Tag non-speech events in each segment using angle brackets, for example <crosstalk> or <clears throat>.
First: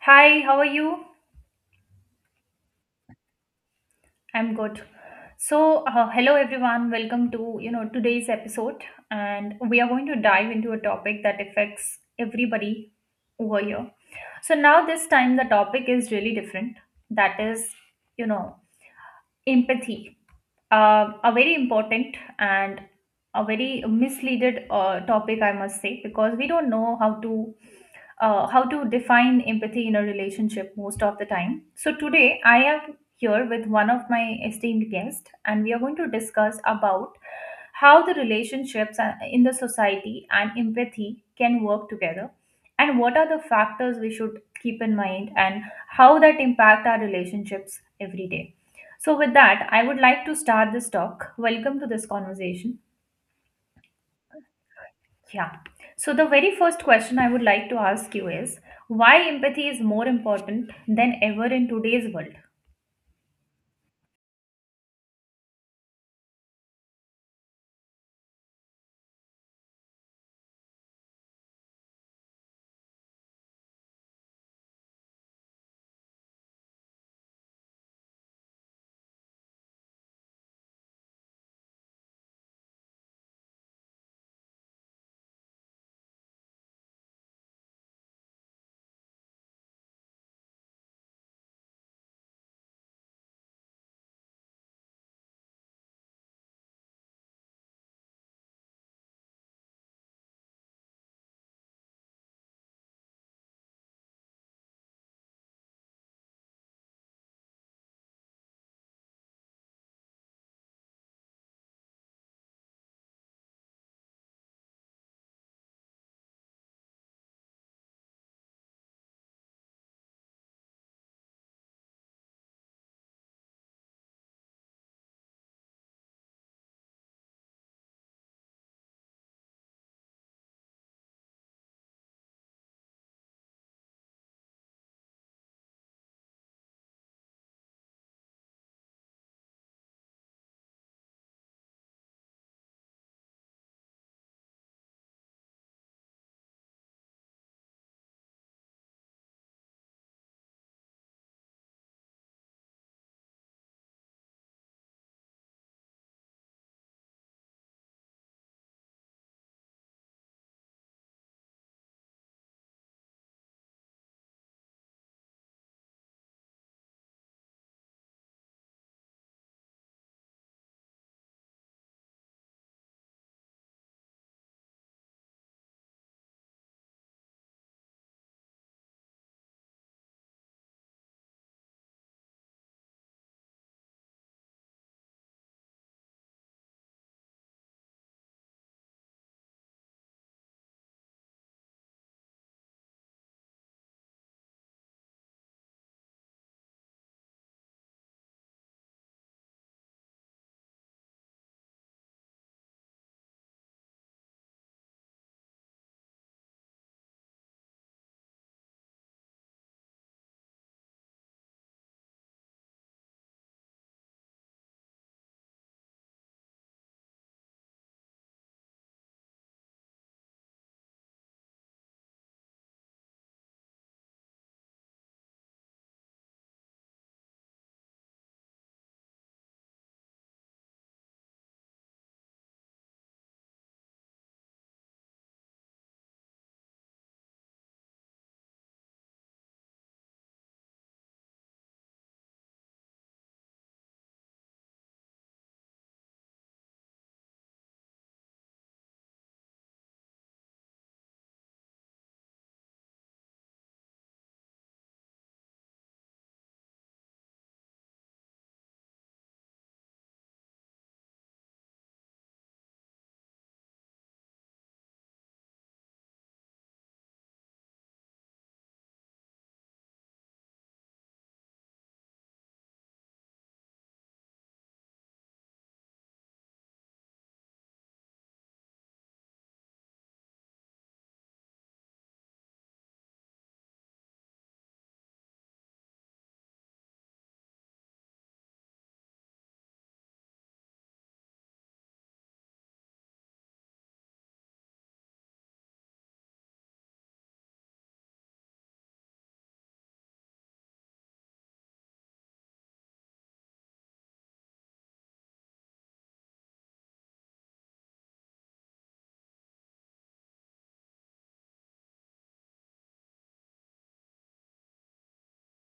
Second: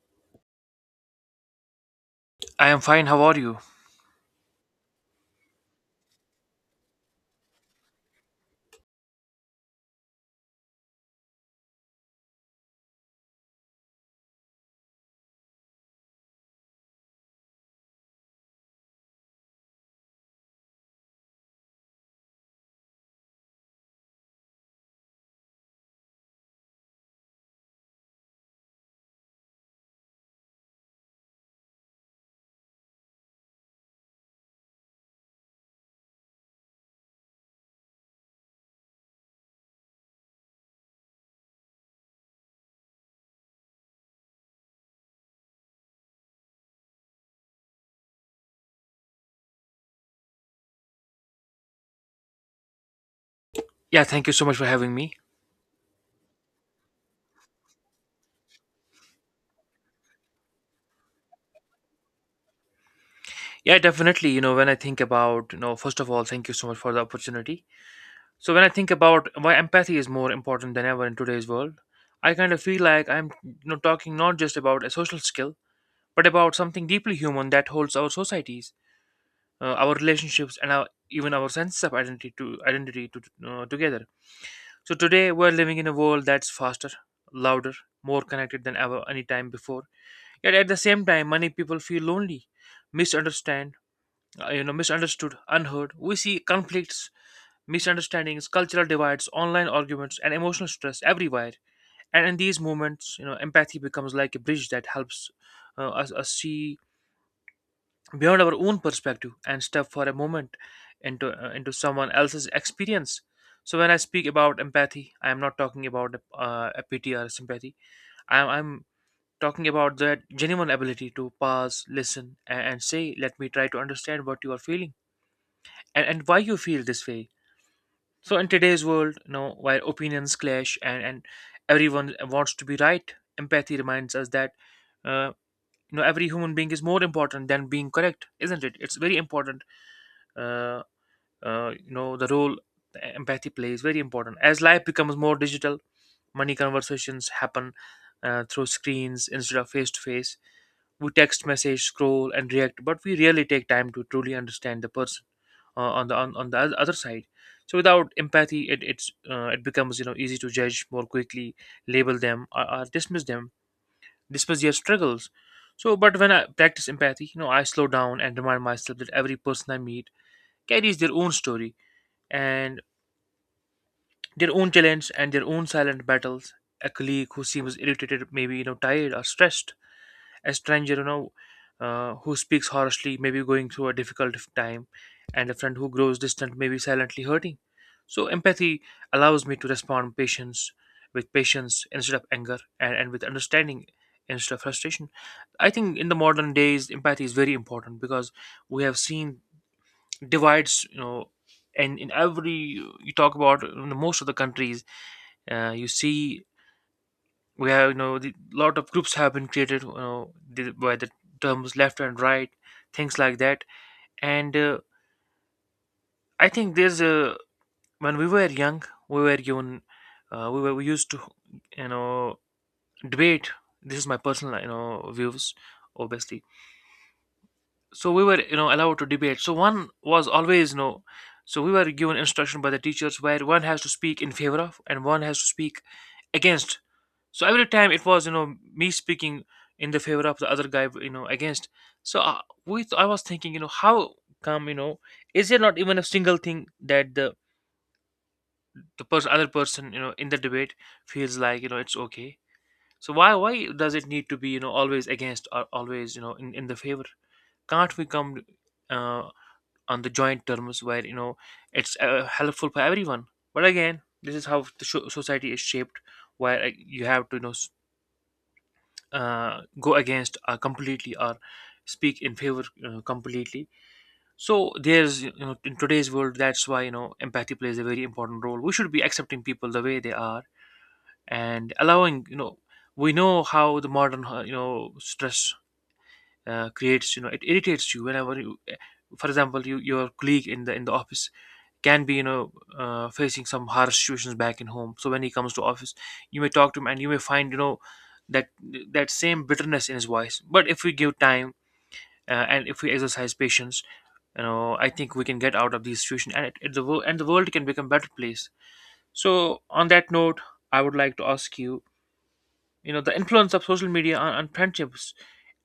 Hi, how are you? I am fine. How are you? I'm good. Hello everyone. Welcome to, today's episode, and we are going to dive into a topic that affects everybody over here. So, now this time the topic is really different. That is, you know, empathy. A very important and a very misleaded topic, I must say, because we don't know how to define empathy in a relationship most of the time. So today I am here with one of my esteemed guests, and we are going to discuss about how the relationships in the society and empathy can work together, and what are the factors we should keep in mind, and how that impact our relationships every day. So with that, I would like to start this talk. Welcome to this conversation. Yeah, thank you so much for having me. Yeah. So the very first question I would like to ask you is why empathy is more important than ever in today's world? Yeah, definitely. When I think about, first of all, thank you so much for the opportunity. So, when I think about why empathy is more important than ever in today's world, I kind of feel like I'm talking not just about a social skill, but about something deeply human that holds our societies, our relationships, and our, even our sense of identity to identity to together. So today we're living in a world that's faster, louder, more connected than ever any time before. Yet at the same time, many people feel lonely, misunderstand, misunderstood, unheard. We see conflicts, misunderstandings, cultural divides, online arguments, and emotional stress everywhere. And in these moments, empathy becomes like a bridge that helps us see beyond our own perspective and step for a moment into someone else's experience. So when I speak about empathy, I am not talking about a pity or sympathy. I'm talking about that genuine ability to pause, listen, and say, let me try to understand what you are feeling and why you feel this way. So in today's world, while opinions clash and everyone wants to be right, empathy reminds us that, uh, every human being is more important than being correct, isn't it? It's very important. Uh, the role empathy plays, very important. As life becomes more digital, money conversations happen through screens instead of face to face. We text, message, scroll, and react, but we rarely take time to truly understand the person on the other side. So without empathy, it becomes, easy to judge more quickly, label them, or dismiss them, dismiss their struggles. So, but when I practice empathy, I slow down and remind myself that every person I meet carries their own story, and their own challenge, and their own silent battles. A colleague who seems irritated maybe, tired or stressed. A stranger, who speaks harshly, may be going through a difficult time. And a friend who grows distant may be silently hurting. So empathy allows me to respond patience with patience instead of anger, and with understanding instead of frustration. I think in the modern days empathy is very important, because we have seen divides, and in every, you talk about, in most of the countries, you see, we have, you know the lot of groups have been created, by the terms left and right, things like that. And I think there's a when we were young, we were given we were we used to, you know debate. This is my personal, views, obviously. So we were, allowed to debate, so one was always, so we were given instruction by the teachers where one has to speak in favor of, and one has to speak against. So every time it was, me speaking in the favor of the other guy, against. So, I was thinking, how come, is there not even a single thing that the person, other person, in the debate feels like, it's okay. So why does it need to be, always against, or always, in the favor? Can't we come, uh, on the joint terms where, it's helpful for everyone? But again, this is how the society is shaped, where, you have to, go against, completely, or speak in favor, completely. So there's, in today's world, that's why, empathy plays a very important role. We should be accepting people the way they are, and allowing, we know how the modern, stress, creates, it irritates you whenever you, for example, your colleague in the office can be, facing some harsh situations back in home. So when he comes to office, you may talk to him, and you may find, that that same bitterness in his voice. But if we give time, and if we exercise patience, I think we can get out of this situation, and the world can become better place. So on that note, I would like to ask you, you know the influence of social media on friendships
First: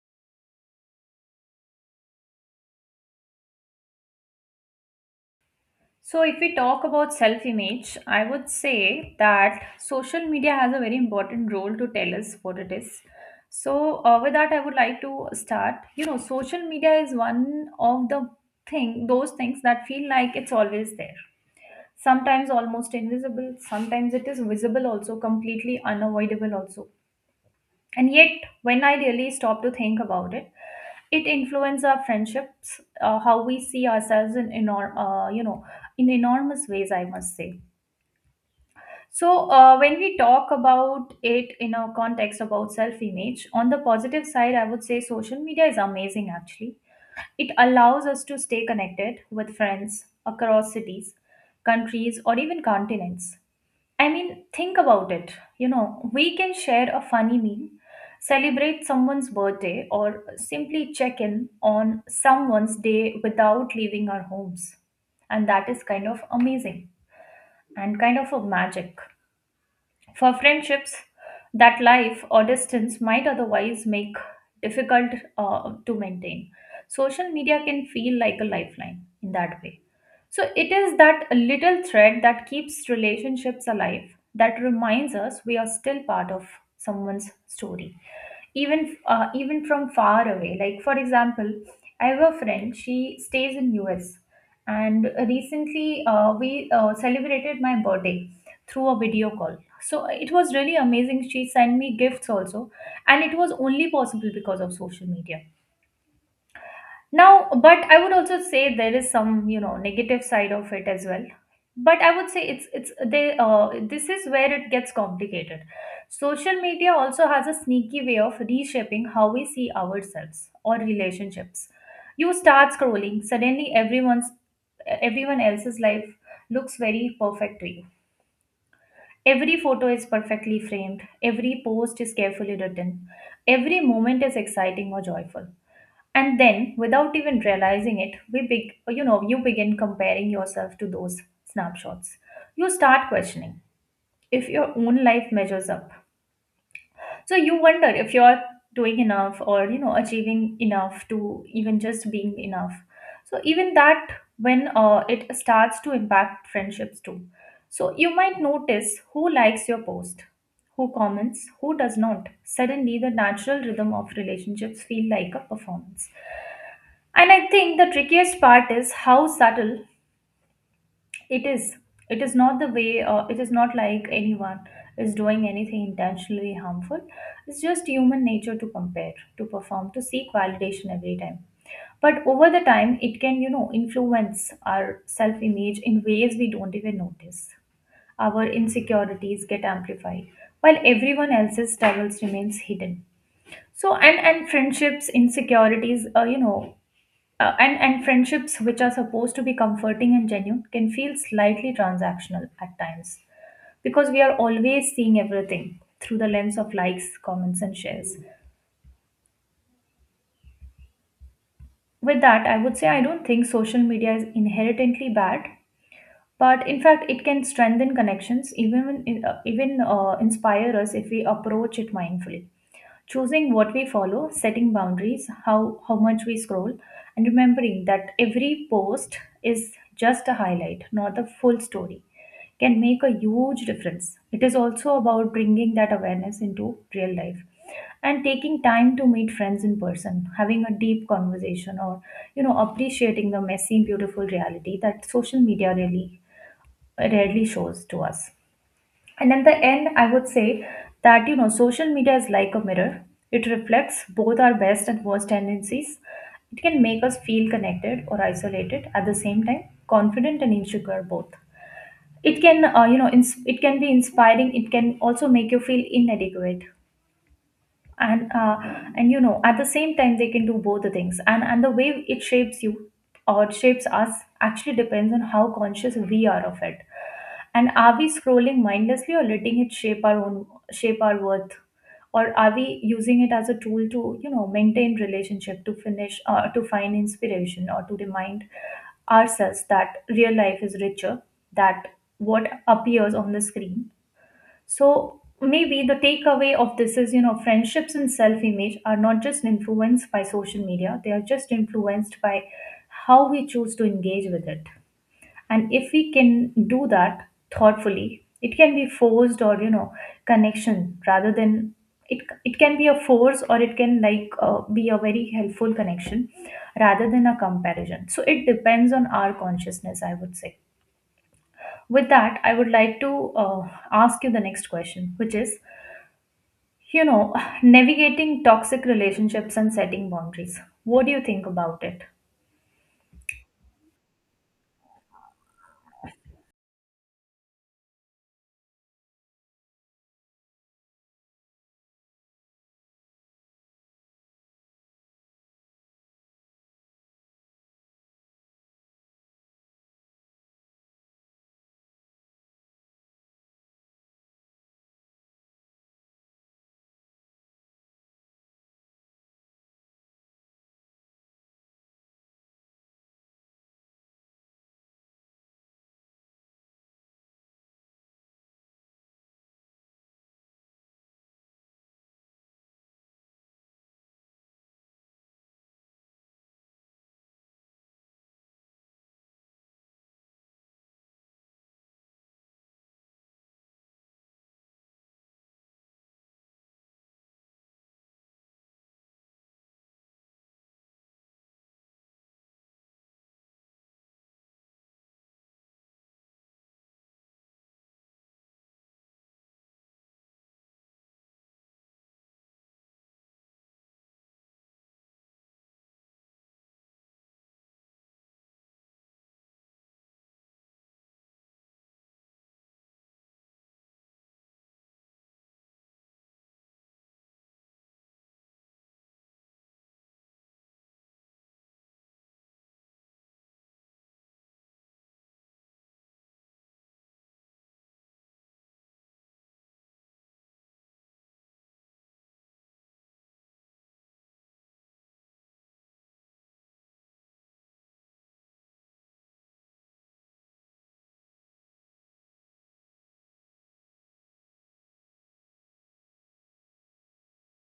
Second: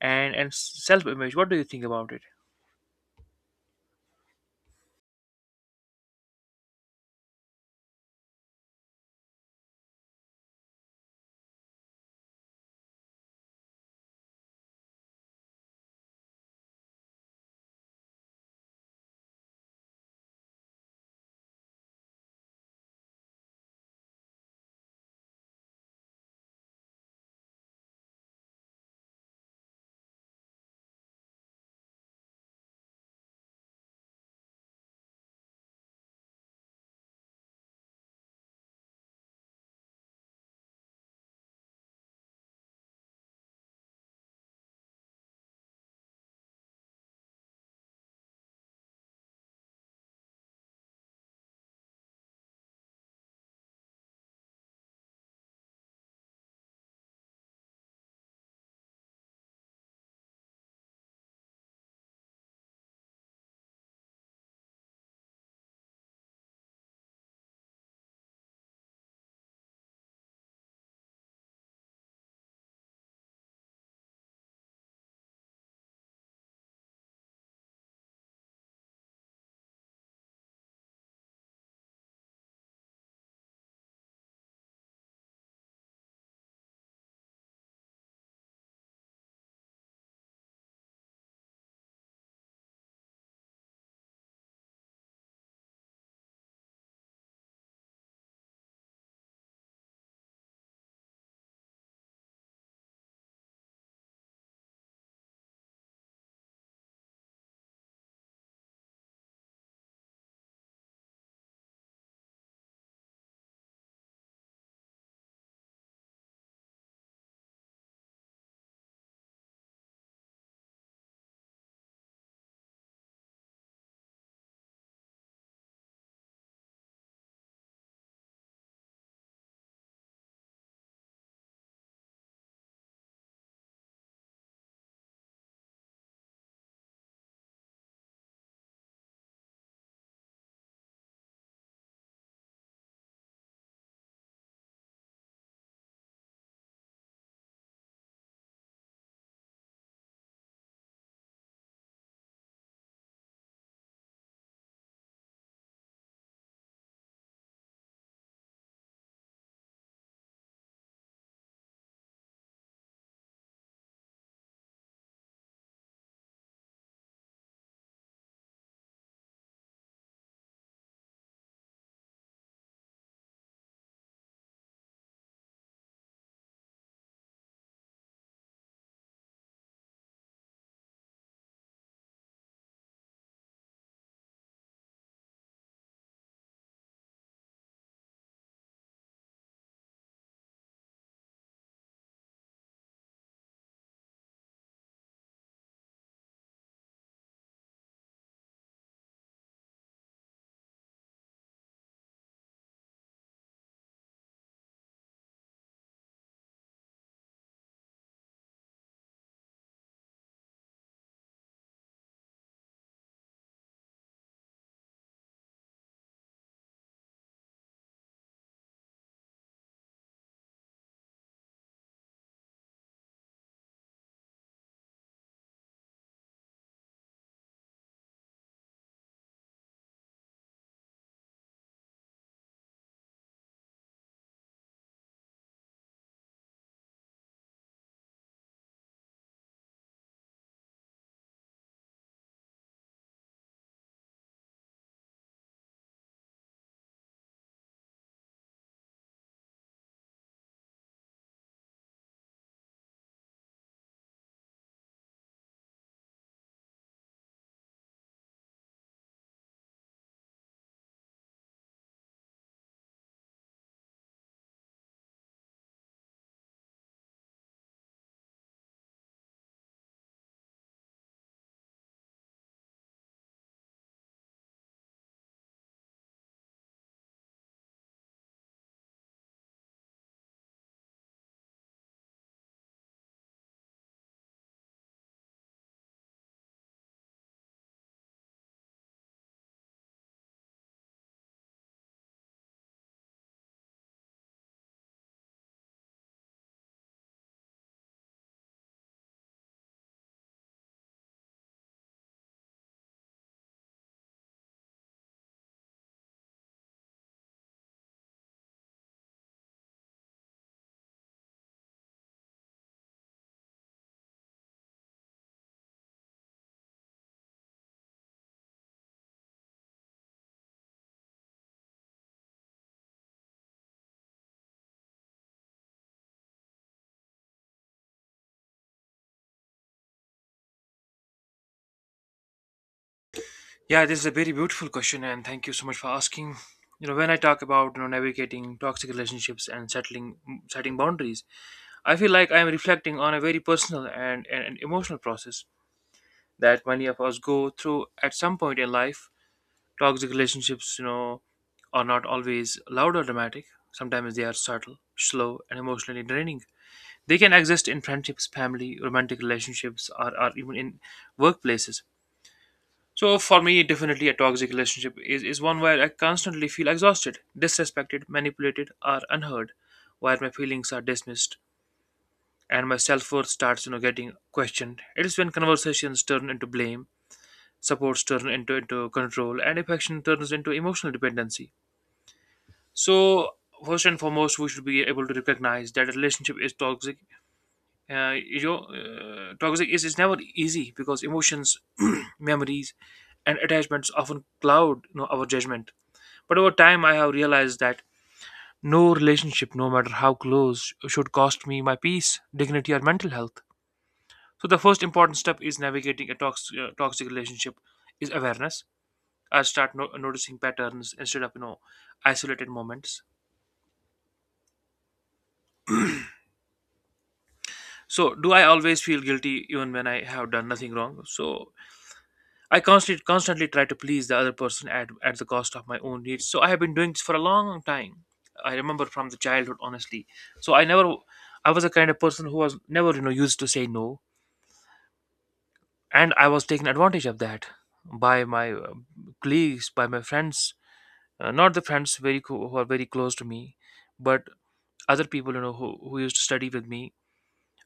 and self image. What do you think about it? So if we talk about self-image, I would say that social media has a very important role to tell us what it is. So, with that, I would like to start. You know, social media is one of the those things that feel like it's always there. Sometimes almost invisible, sometimes it is visible also, completely unavoidable also. And yet, when I really stop to think about it, it influences our friendships, how we see ourselves in you know, in enormous ways, I must say. So when we talk about it in a context about self-image, on the positive side, I would say social media is amazing. Actually, it allows us to stay connected with friends across cities, countries, or even continents. I mean, think about it. You know, we can share a funny meme, celebrate someone's birthday, or simply check in on someone's day without leaving our homes. And that is kind of amazing and kind of a magic. For friendships that life or distance might otherwise make difficult to maintain, social media can feel like a lifeline in that way. So it is that little thread that keeps relationships alive, that reminds us we are still part of someone's story, even from far away. Like, for example, I have a friend, she stays in US, and recently we celebrated my birthday through a video call. So it was really amazing, she sent me gifts also, and it was only possible because of social media. Now, but I would also say there is some, you know, negative side of it as well. But I would say it's they this is where it gets complicated. Social media also has a sneaky way of reshaping how we see ourselves or relationships. You start scrolling, suddenly everyone else's life looks very perfect to you. Every photo is perfectly framed, every post is carefully written, every moment is exciting or joyful, and then without even realizing it, we big you know, you begin comparing yourself to those snapshots. You start questioning if your own life measures up. So you wonder if you're doing enough, or, you know, achieving enough, to even just being enough. So even that, when it starts to impact friendships too. So you might notice who likes your post, who comments, who does not. Suddenly the natural rhythm of relationships feel like a performance. And I think the trickiest part is how subtle it is. It is not the way, it is not like anyone is doing anything intentionally harmful. It's just human nature to compare, to perform, to seek validation every time. But over the time, it can, you know, influence our self image in ways we don't even notice. Our insecurities get amplified, while everyone else's struggles remains hidden. So and friendships insecurities you know, and friendships, which are supposed to be comforting and genuine, can feel slightly transactional at times, because we are always seeing everything through the lens of likes, comments, and shares. With that, I would say I don't think social media is inherently bad. But in fact, it can strengthen connections, even inspire us, if we approach it mindfully. Choosing what we follow, setting boundaries, how much we scroll, and remembering that every post is just a highlight, not the full story, can make a huge difference. It is also about bringing that awareness into real life and taking time to meet friends in person, having a deep conversation, or, you know, appreciating the messy, beautiful reality that social media really rarely shows to us. And at the end, I would say that, you know, social media is like a mirror. It reflects both our best and worst tendencies. It can make us feel connected or isolated at the same time, confident and insecure both. It can, it can be inspiring. It can also make you feel inadequate, and uh, and, you know, at the same time, they can do both the things. And the way it shapes you or shapes us actually depends on how conscious we are of it. And are we scrolling mindlessly or letting it shape our worth, or are we using it as a tool to, you know, maintain relationship, to finish to find inspiration, or to remind ourselves that real life is richer that what appears on the screen. So maybe the takeaway of this is, you know, friendships and self image are not just influenced by social media, they are just influenced by how we choose to engage with it. And if we can do that thoughtfully, it can be forced or, you know, connection rather than. It can be a force, or it can like be a very helpful connection rather than a comparison. So it depends on our consciousness, I would say. With that, I would like to ask you the next question, which is, you know, <sighs> navigating toxic relationships and setting boundaries. What do you think about it? Yeah, this is a very beautiful question, and thank you so much for asking. When I talk about, navigating toxic relationships and settling setting boundaries, I feel like I'm reflecting on a very personal and emotional process that many of us go through at some point in life. Toxic relationships, are not always loud or dramatic. Sometimes they are subtle, slow, and emotionally draining. They can exist in friendships, family, romantic relationships, or even in workplaces. So for me, definitely, a toxic relationship is one where I constantly feel exhausted, disrespected, manipulated, or unheard, where my feelings are dismissed and my self-worth starts, getting questioned. It is when conversations turn into blame, supports turn into control, and affection turns into emotional dependency. So first and foremost, we should be able to recognize that a relationship is toxic. Toxic is never easy, because emotions, <clears throat> memories, and attachments often cloud, our judgment. But over time, I have realized that no relationship, no matter how close, should cost me my peace, dignity, or mental health. So the first important step is navigating a toxic relationship is awareness. I start noticing patterns instead of, isolated moments. So, do I always feel guilty even when I have done nothing wrong? So I constantly try to please the other person at the cost of my own needs. So I have been doing this for a long time. I remember from the childhood, honestly. So I never, I was a kind of person who was never, used to say no, and I was taken advantage of that by my, colleagues, by my friends, not the friends who are very close to me, but other people, who used to study with me.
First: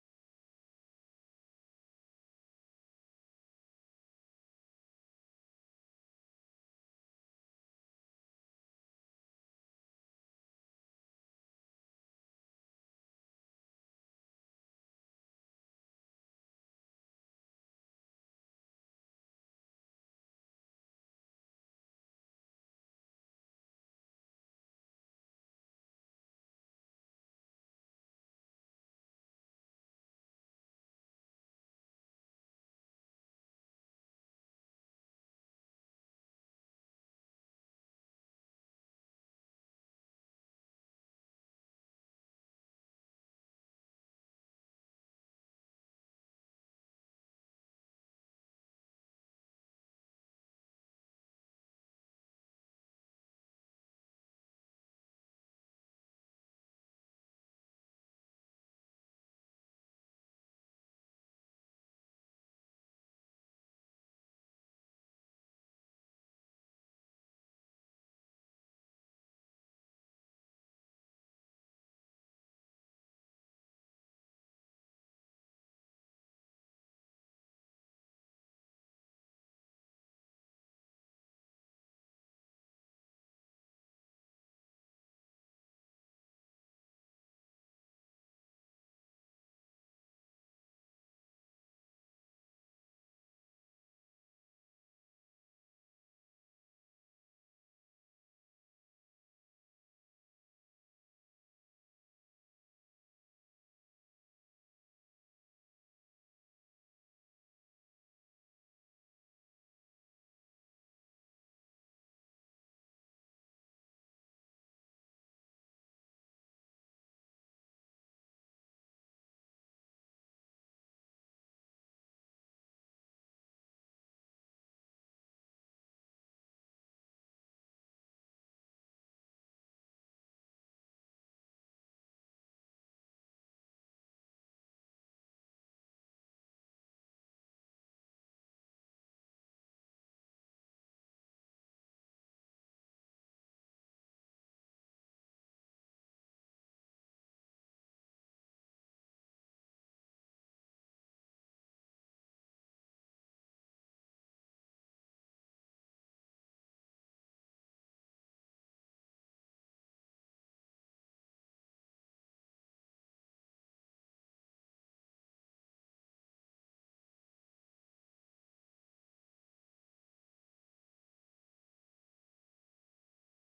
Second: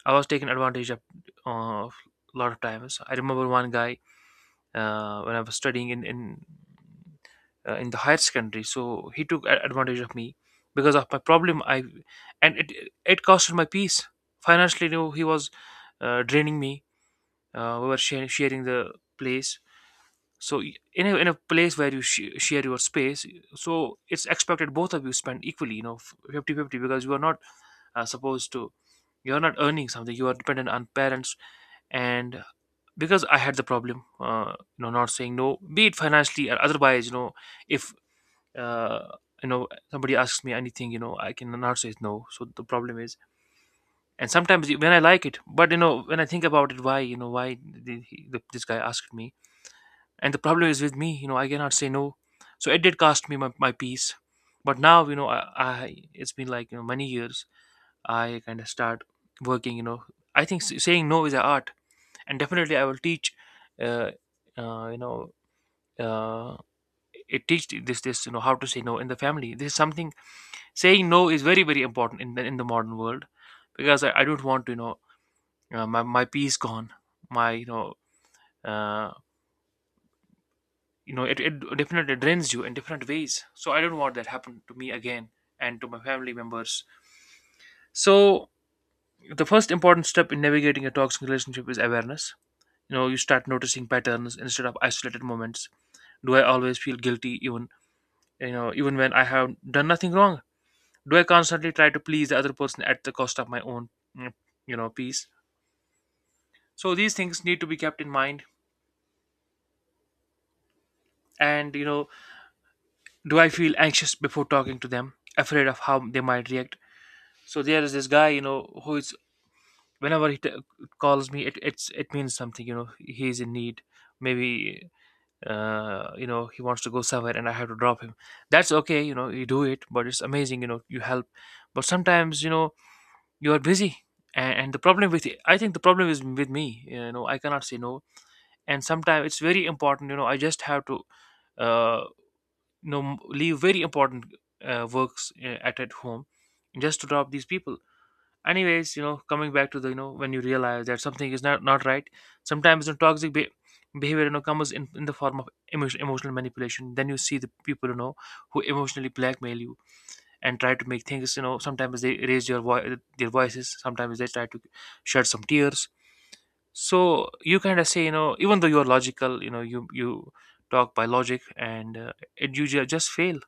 I was taken advantage of a lot of times. I remember one guy, when I was studying in the higher secondary. So he took advantage of me because of my problem. I and It costed my peace financially. He was, draining me. We were sharing the place. So in a, place where you share your space, so it's expected both of you spend equally, 50-50, because you are not, supposed to, you are not earning something. You are dependent on parents, and because I had the problem, not saying no, be it financially or otherwise, if, uh, somebody asks me anything, I cannot say no. So the problem is, and sometimes when I like it, but, when I think about it, why this guy asked me, and the problem is with me, I cannot say no. So it did cost me my peace, but now, I it's been like, many years. I kind of start working. I think saying no is an art, and definitely I will teach uh, uh, you know uh, it teach this, you know, how to say no in the family. This is something. Saying no is very important in the modern world, because I don't want to, my, my peace gone, my uh, you know, it definitely drains you in different ways, so I don't want that happen to me again, and to my family members. So the first important step in navigating a toxic relationship is awareness. You know, you start noticing patterns instead of isolated moments. Do I always feel guilty even, you know, even when I have done nothing wrong? Do I constantly try to please the other person at the cost of my own, mm, you know, peace? So these things need to be kept in mind. And, you know, do I feel anxious before talking to them, afraid of how they might react? So there is this guy, you know, who is, whenever calls me, it it means something, you know, he is in need. Maybe, uh, you know, he wants to go somewhere and I have to drop him. That's okay, you know, you do it, but it's amazing, you know, you help. But sometimes, you know, you are busy, and the problem with, I think the problem is with me, you know, I cannot say no. And sometimes it's very important, you know, I just have to, uh leave very important, works, at home, just to drop these people. Anyways, you know, coming back to the you know when you realize that something is not right. Sometimes, you know, toxic behavior, you know, comes in the form of emotional manipulation. Then you see the people, you know, who emotionally blackmail you and try to make things, you know. Sometimes they raise your their voices, sometimes they try to shed some tears, so you kind of say, you know, even though you're logical, you know, you talk by logic, and it, just fail,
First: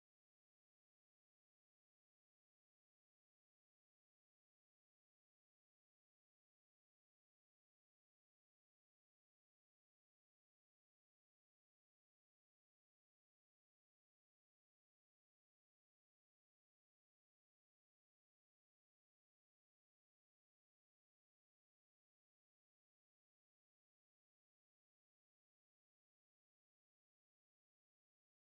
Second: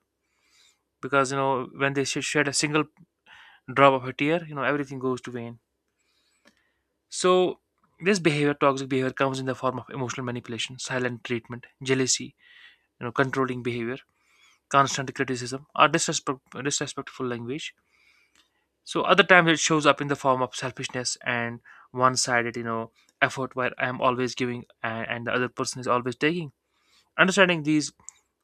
because, you know, when they shed a single drop of a tear, you know, everything goes to vain. So this behavior, toxic behavior, comes in the form of emotional manipulation, silent treatment, jealousy, you know, controlling behavior, constant criticism or disrespectful language. So other times it shows up in the form of selfishness and one-sided, you know, effort where I am always giving, and the other person is always taking. Understanding these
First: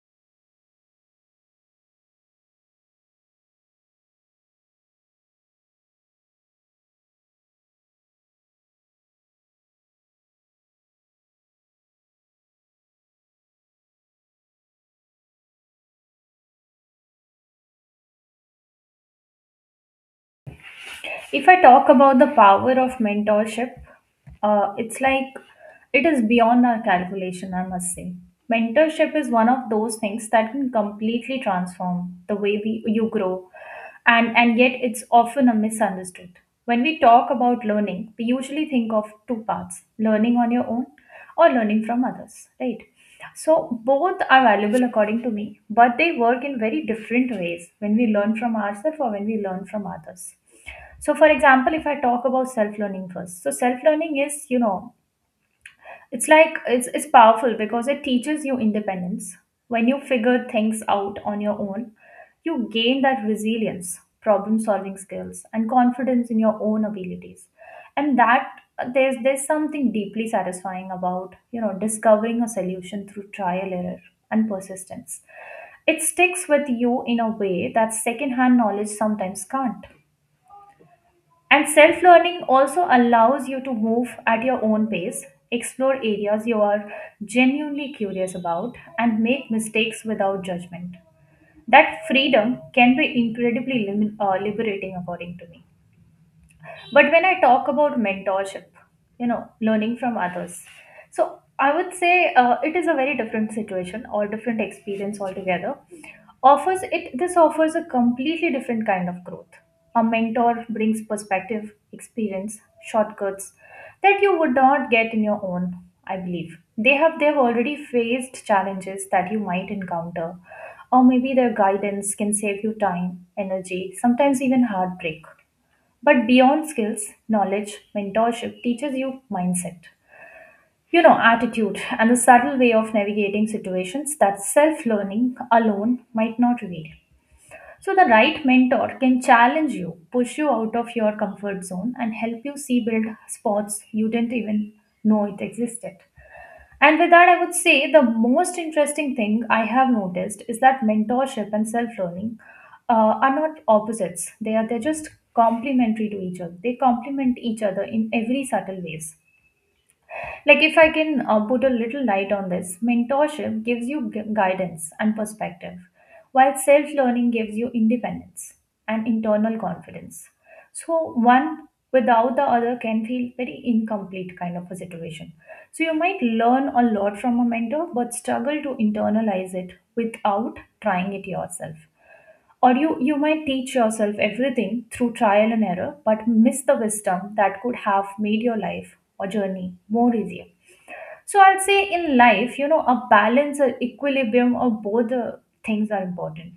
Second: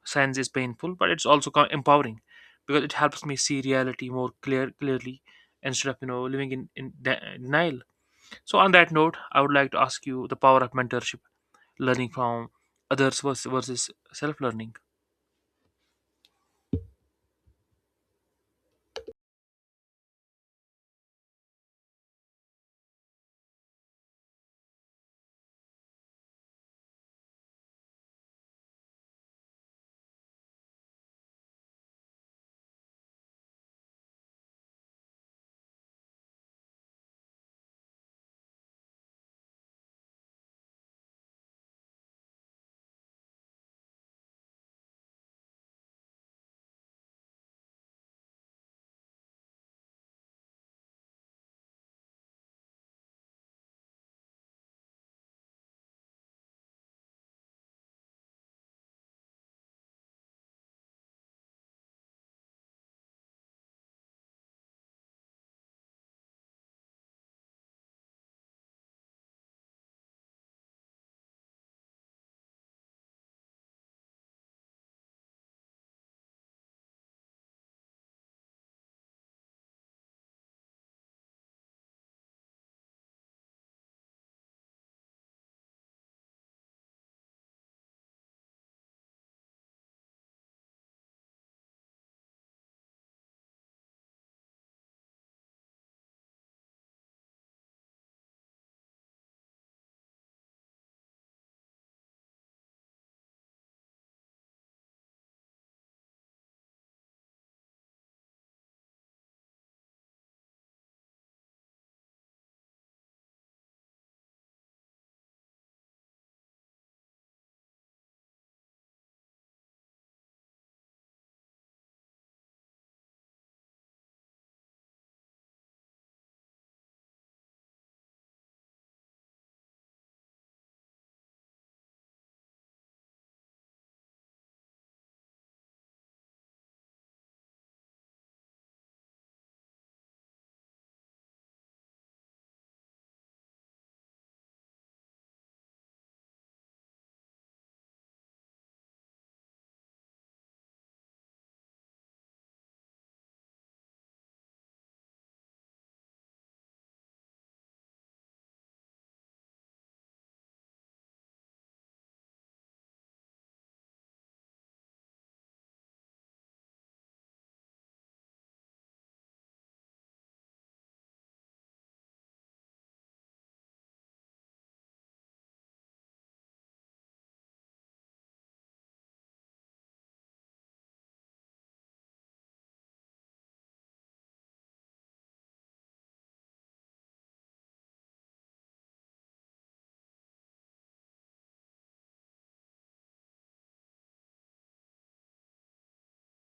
signs is painful, but it's also empowering, because it helps me see reality more clearly instead of, you know, living in denial. So on that note, I would like to ask you the power of mentorship, learning from others versus self-learning. If I talk about the power of mentorship, it's like it is beyond our calculation, I must say. Mentorship is one of those things that can completely transform the way you grow, and yet it's often a misunderstood. When we talk about learning, we usually think of two paths: learning on your own or learning from others, right? So both are valuable according to me, but they work in very different ways when we learn from ourselves or when we learn from others. So, for example, if I talk about self learning first, so self learning is, you know, it's like it's powerful because it teaches you independence. When you figure things out on your own, you gain that resilience, problem solving skills, and confidence in your own abilities. And that, there's something deeply satisfying about, you know, discovering a solution through trial, error, and persistence. It sticks with you in a way that secondhand knowledge sometimes can't. And self learning also allows you to move at your own pace, explore areas you are genuinely curious about, and make mistakes without judgment. That freedom can be incredibly liberating, according to me. But when I talk about mentorship, you know, learning from others, so I would say it is a very different situation or different experience altogether. Offers it this offers a completely different kind of growth. A mentor brings perspective, experience, shortcuts that you would not get in your own. I believe they've already faced challenges that you might encounter, or maybe their guidance can save you time, energy, sometimes even heartbreak. But beyond skills, knowledge, mentorship teaches you mindset, you know, attitude, and the subtle way of navigating situations that self learning alone might not reveal. So the right mentor can challenge you, push you out of your comfort zone, and help you see build spots you didn't even know it existed. And with that, I would say the most interesting thing I have noticed is that mentorship and self learning are not opposites. They're just complementary to each other. They complement each other in every subtle ways. Like, if I can put a little light on this, mentorship gives you guidance and perspective, while self learning gives you independence and internal confidence. So, one without the other can feel very incomplete kind of a situation. So you might learn a lot from a mentor, but struggle to internalize it without trying it yourself. Or you might teach yourself everything through trial and error, but miss the wisdom that could have made your life or journey more easier. So I'll say in life, you know, a balance or equilibrium of both the things are important.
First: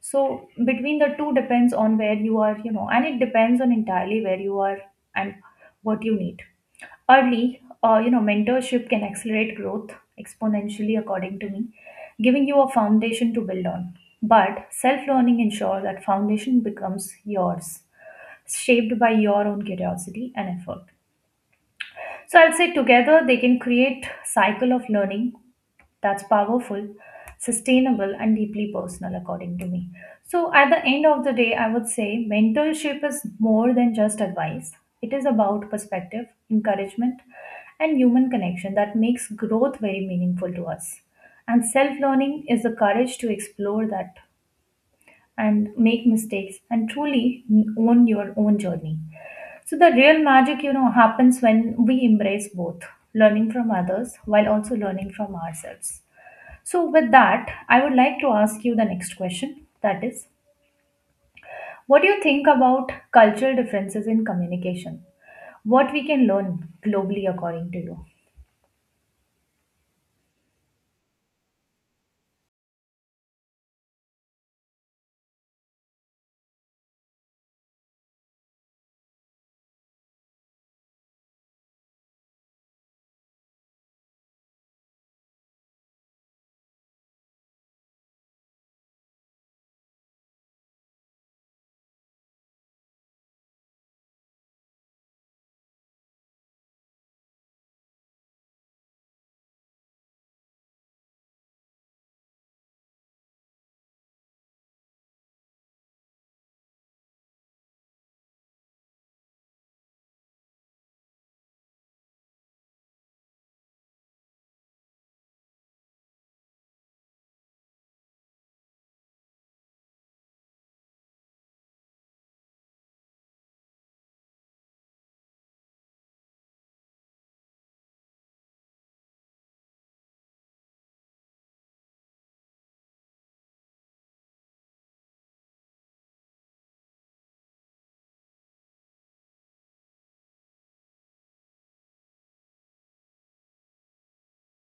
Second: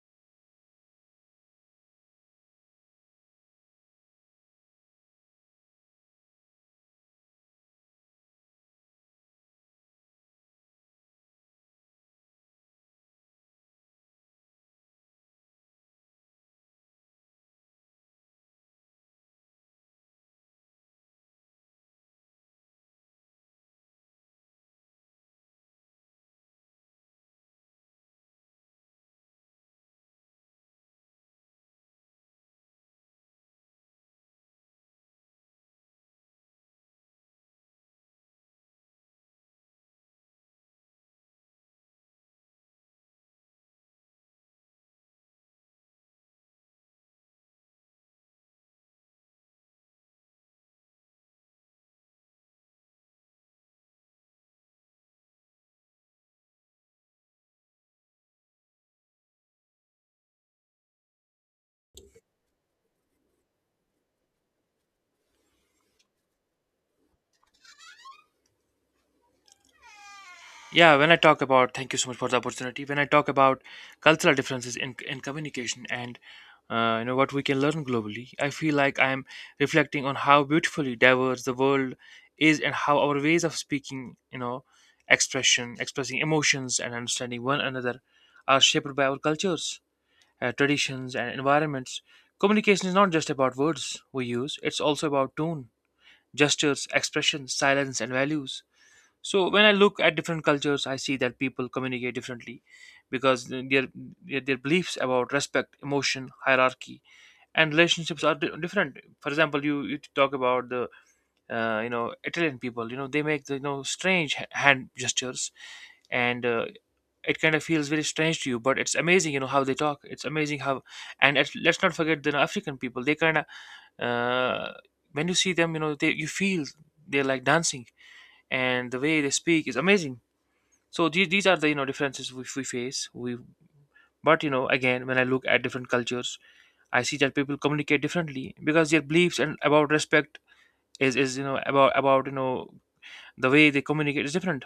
So between the two depends on where you are, you know, and it depends on entirely where you are and what you need. Early, mentorship can accelerate growth exponentially, according to me, giving you a foundation to build on. But self learning ensures that foundation becomes yours, shaped by your own curiosity and effort. So I'll say together they can create cycle of learning that's powerful sustainable and deeply personal, according to me. So at the end of the day, I would say mentorship is more than just advice. It is about perspective, encouragement, and human connection that makes growth very meaningful to us. And self learning is the courage to explore that and make mistakes and truly own your own journey. So the real magic, you know, happens when we embrace both, learning from others while also learning from ourselves. So, with that, I would like to ask you the next question. That is, what do you think about cultural differences in communication? What we can learn globally, according to you? Yeah, when I talk about, thank you so much for the opportunity. When I talk about cultural differences in communication and, you know, what we can learn globally, I feel like I am reflecting on how beautifully diverse the world is, and how our ways of speaking, you know, expressing emotions, and understanding one another are shaped by our cultures, traditions, and environments. Communication is not just about words we use; it's also about tone, gestures, expressions, silence, and values. So when I look at different cultures, I see that people communicate differently because their their beliefs about respect, emotion, hierarchy, and relationships are different. For example, you talk about the, you know, Italian people. You know, they make the, you know, strange hand gestures, and, it kind of feels very strange to you. But it's amazing, you know, how they talk. It's amazing how, and it's, let's not forget the African people. They kind of, uh, when you see them, you know, they you feel they're like dancing, and the way they speak is amazing. So these are the, you know, differences which we face we. But you know, again, when I look at different cultures, I see that people communicate differently because their beliefs and about respect is, is about, you know, the way they communicate is different.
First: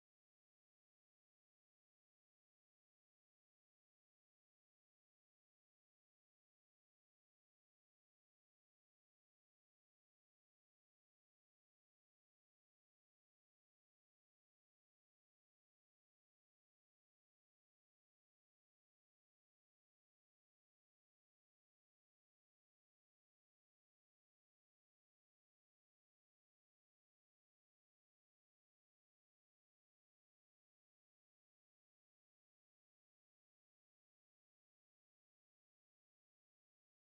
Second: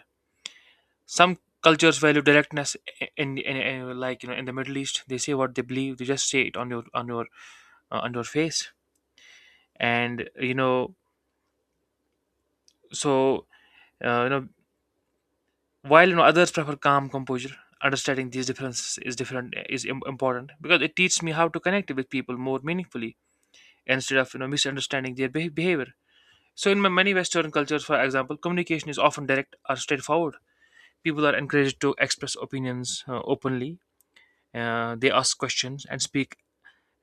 Some cultures value directness. In, like, you know, in the Middle East, they say what they believe, they just say it on your, on your, on your face. And you know, so, you know, while you know others prefer calm composure. Understanding these differences is different, is important, because it teaches me how to connect with people more meaningfully instead of, you know, misunderstanding their behavior. So in many Western cultures, for example, communication is often direct or straightforward. People are encouraged to express opinions, openly. They ask questions and speak,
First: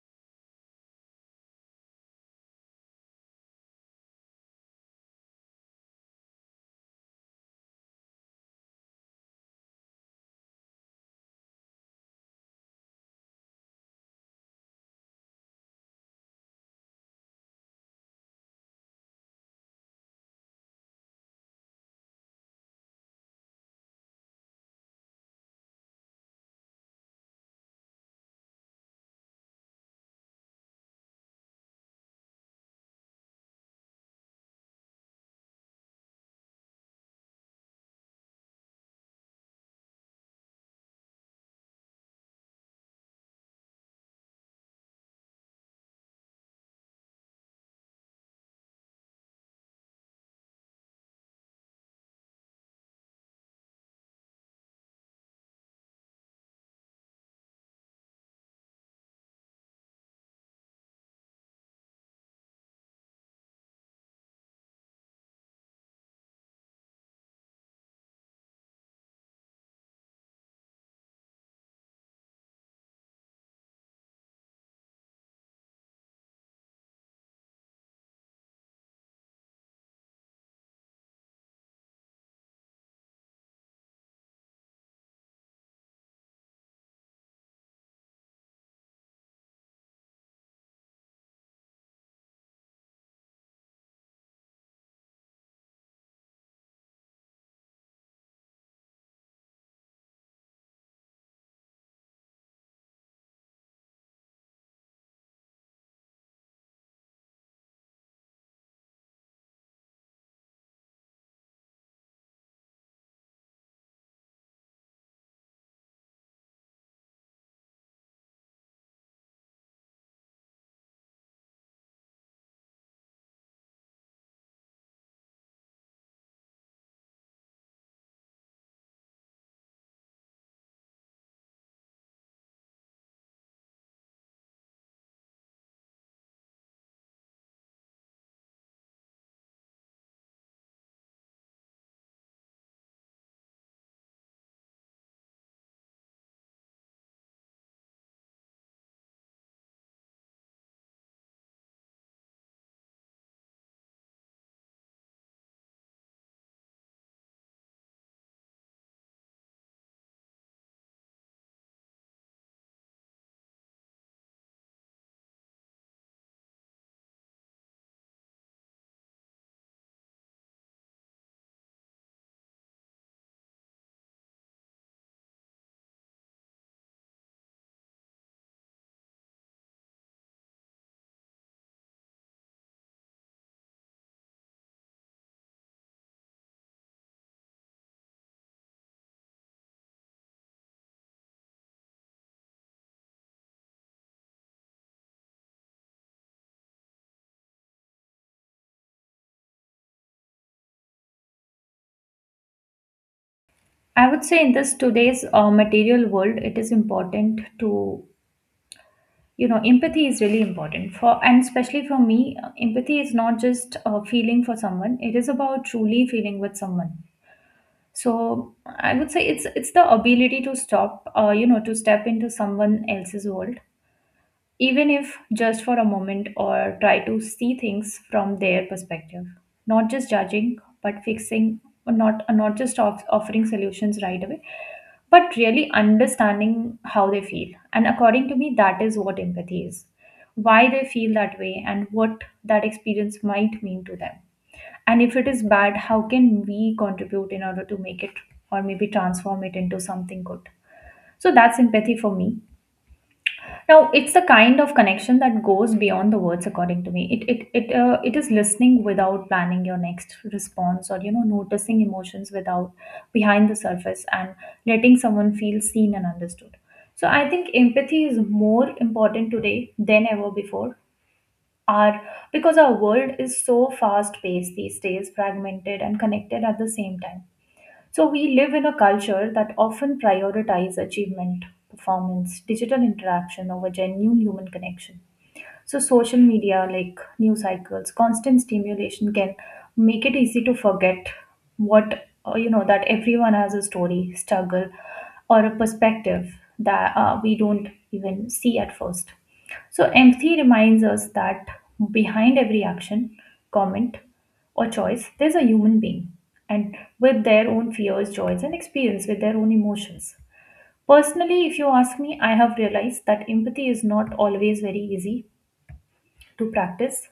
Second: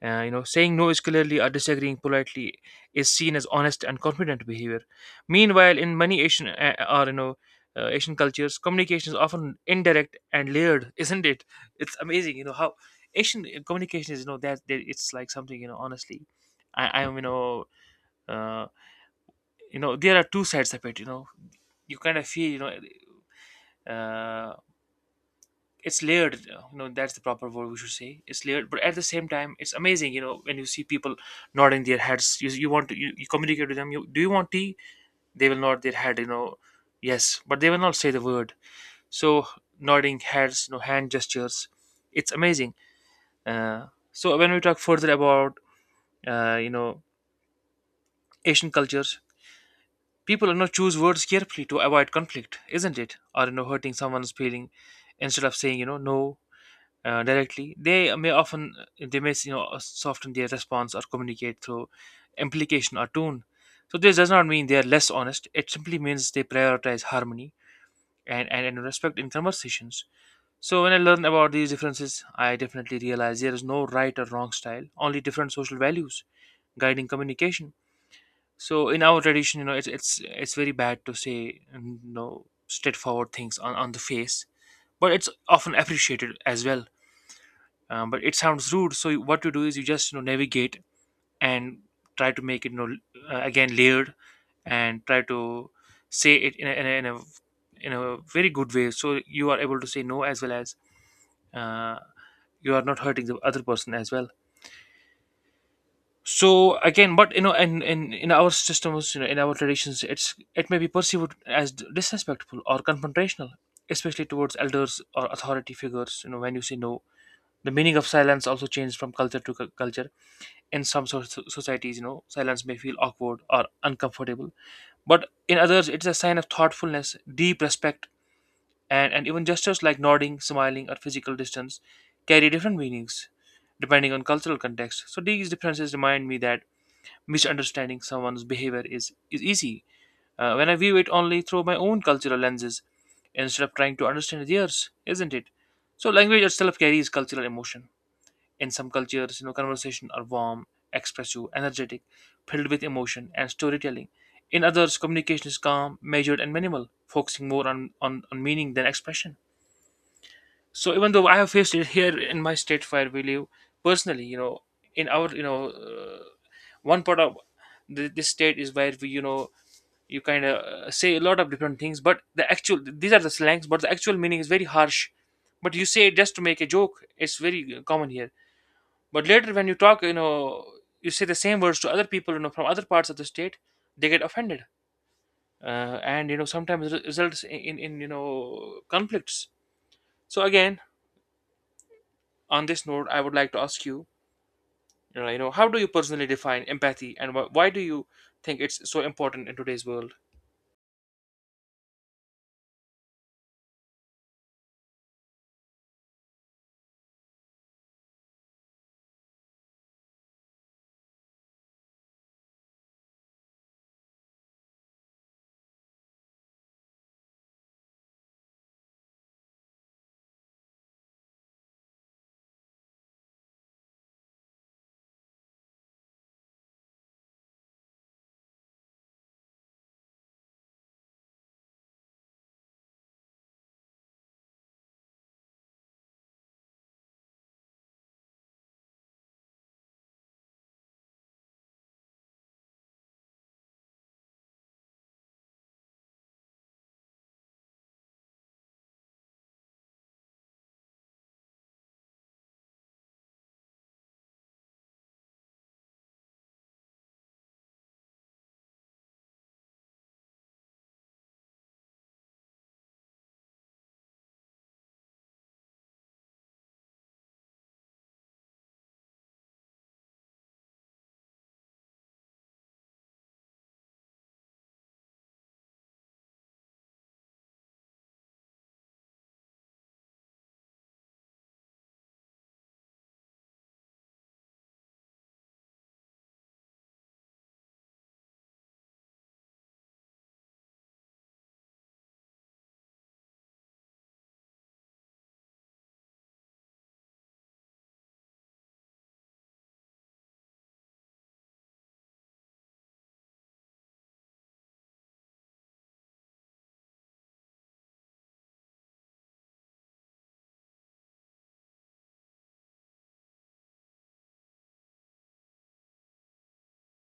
you know, saying no is clearly or disagreeing politely is seen as honest and confident behavior. Meanwhile, in many Asian, or, you know, Asian cultures, communication is often indirect and layered, <laughs> isn't it? It's amazing, you know, how Asian, communication is. You know that, that it's like something, you know. Honestly, I am, you know, uh, you know, there are two sides of it. You know, you kind of feel, you know. Uh, it's layered, you know, that's the proper word we should say, it's layered, but at the same time it's amazing, you know, when you see people nodding their heads, you want to, you communicate with them, you do, you want tea, they will nod their head, you know, yes, but they will not say the word. So nodding heads, you know, hand gestures, it's amazing. Uh, so when we talk further about, you know, Asian cultures, people, you know, choose words carefully to avoid conflict, isn't it, or, you know, hurting someone's feeling. Instead of saying, you know, no, directly, they may often, they may, you know, soften their response or communicate through implication or tone. So this does not mean they are less honest. It simply means they prioritize harmony, and respect in conversations. So when I learn about these differences, I definitely realize there is no right or wrong style, only different social values guiding communication. So in our tradition, you know, it's very bad to say, you know, straightforward things on the face, but it's often appreciated as well. Um, but it sounds rude, so you- what you do is you just, you know, navigate and try to make it, you know, again layered, and try to say it in a, in a, in a, in a very good way, so you are able to say no as well as, uh, you are not hurting the other person as well. So again, but you know, in our systems, you know, in our traditions, it's, it may be perceived as disrespectful or confrontational, especially towards elders or authority figures, you know, when you say no. The meaning of silence also changes from culture to culture. In some societies, you know, silence may feel awkward or uncomfortable, but in others it's a sign of thoughtfulness, deep respect, and even gestures like nodding, smiling, or physical distance carry different meanings depending on cultural context. So these differences remind me that misunderstanding someone's behavior is easy, when I view it only through my own cultural lenses instead of trying to understand theirs, isn't it. So language itself carries cultural emotion. In some cultures, you know, conversation are warm, expressive, energetic, filled with emotion and storytelling. In others, communication is calm, measured, and minimal, focusing more on, on meaning than expression. So even though I have faced it here in my state where we live, personally, you know, in our, you know, one part of the, this state is where we, you know, you kind of, say a lot of different things, but the actual, these are the slangs, but the actual meaning is very harsh, but you say it just to make a joke. It's very common here. But later, when you talk, you know, you say the same words to other people, you know, from other parts of the state, they get offended, and you know, sometimes it results in, you know, conflicts. So again, on this note, I would like to ask you, you know, how do you personally define empathy, and why do you think it's so important in today's world? I would say in this today's material world, it is important to, you know, empathy is really important for, and especially for me, empathy is not just a feeling for someone. It is about truly feeling with someone. So I would say it's the ability to stop, to step into someone else's world, even if just for a moment, or try to see things from their perspective. Not just judging, but fixing, or not just offering solutions right away, but really understanding how they feel. And according to me, that is what empathy is, why they feel that way and what that experience might mean to them. And if it is bad, how can we contribute in order to make it, or maybe transform it into something good? So that's empathy for me. Now, it's the kind of connection that goes beyond the words, according to me. It is listening without planning your next response, or, you know, noticing emotions without behind the surface, and letting someone feel seen and understood. So, I think empathy is more important today than ever before. Our Because our world is so fast paced these days, fragmented and connected at the same time. So we live in a culture that often prioritizes achievement, performance, digital interaction over genuine human connection. So social media, like news cycles, constant stimulation can make it easy to forget what that everyone has a story, struggle, or a perspective that we don't even see at first. So empathy reminds us that behind every action, comment, or choice, there's a human being, and with their own fears, joys, and experience, with their own emotions. Personally, if you ask me, I have realized that empathy is not always very easy to practice.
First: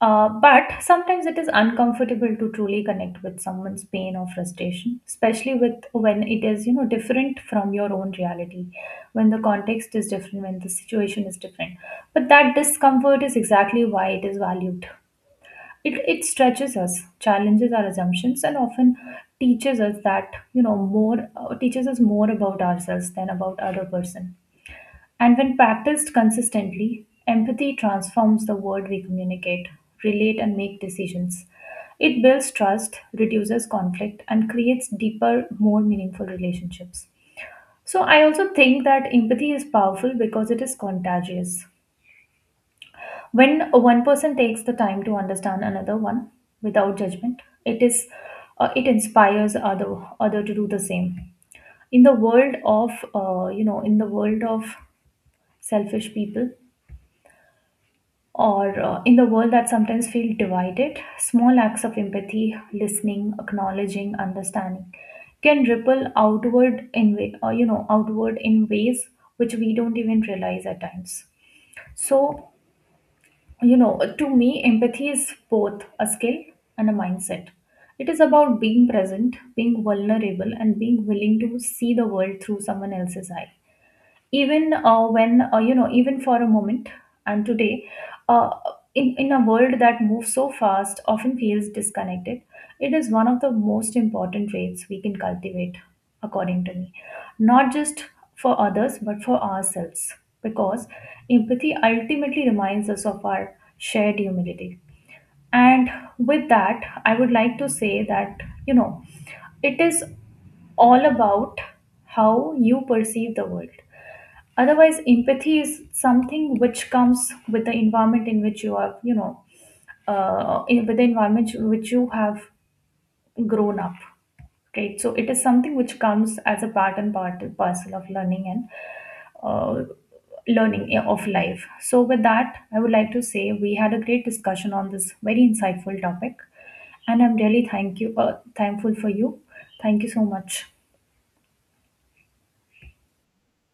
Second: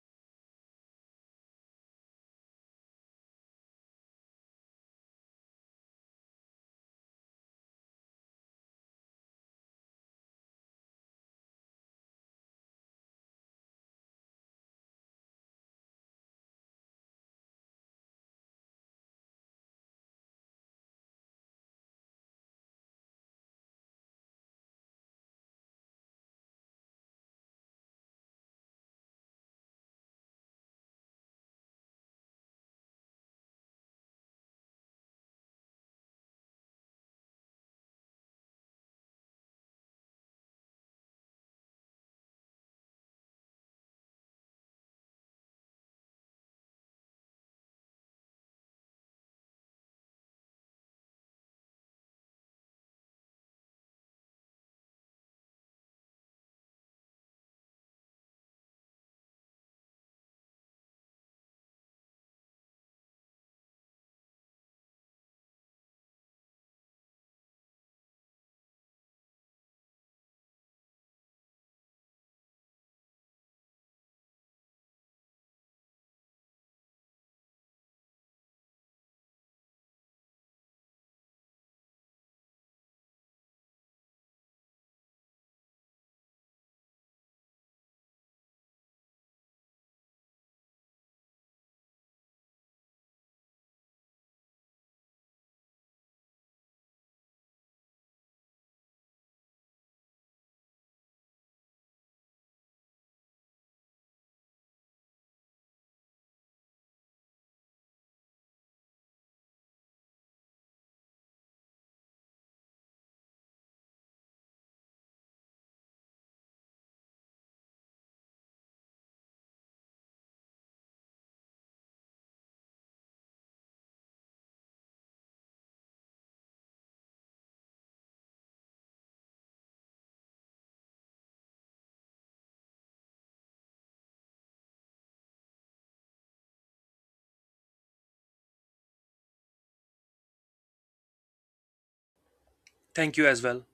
But sometimes it is uncomfortable to truly connect with someone's pain or frustration, especially with when it is, you know, different from your own reality, when the context is different, when the situation is different. But that discomfort is exactly why it is valued. It stretches us, challenges our assumptions, and often teaches us that, you know, more teaches us more about ourselves than about other person. And when practiced consistently, empathy transforms the word we communicate, relate, and make decisions. It builds trust, reduces conflict, and creates deeper, more meaningful relationships. So, I also think that empathy is powerful because it is contagious. When one person takes the time to understand another one without judgment, it is it inspires other to do the same. In the world of in the world of selfish people, or in the world that sometimes feel divided, small acts of empathy, listening, acknowledging, understanding can ripple outward in way you know outward in ways which we don't even realize at times. So, you know, to me empathy is both a skill and a mindset. It is about being present, being vulnerable, and being willing to see the world through someone else's eyes, even when you know even for a moment. And today, uh, in a world that moves so fast, often feels disconnected, it is one of the most important traits we can cultivate, according to me, not just for others but for ourselves, because empathy ultimately reminds us of our shared humility. And with that, I would like to say that, you know, it is all about how you perceive the world. Otherwise empathy is something which comes with the environment in which you are, you know, in, with the environment which you have grown up, right? So it is something which comes as a part and part parcel of learning and uh, learning of life. So with that, I would like to say we had a great discussion on this very insightful topic, and I'm really thank you, thankful for you. Thank you so much. Thank you as well.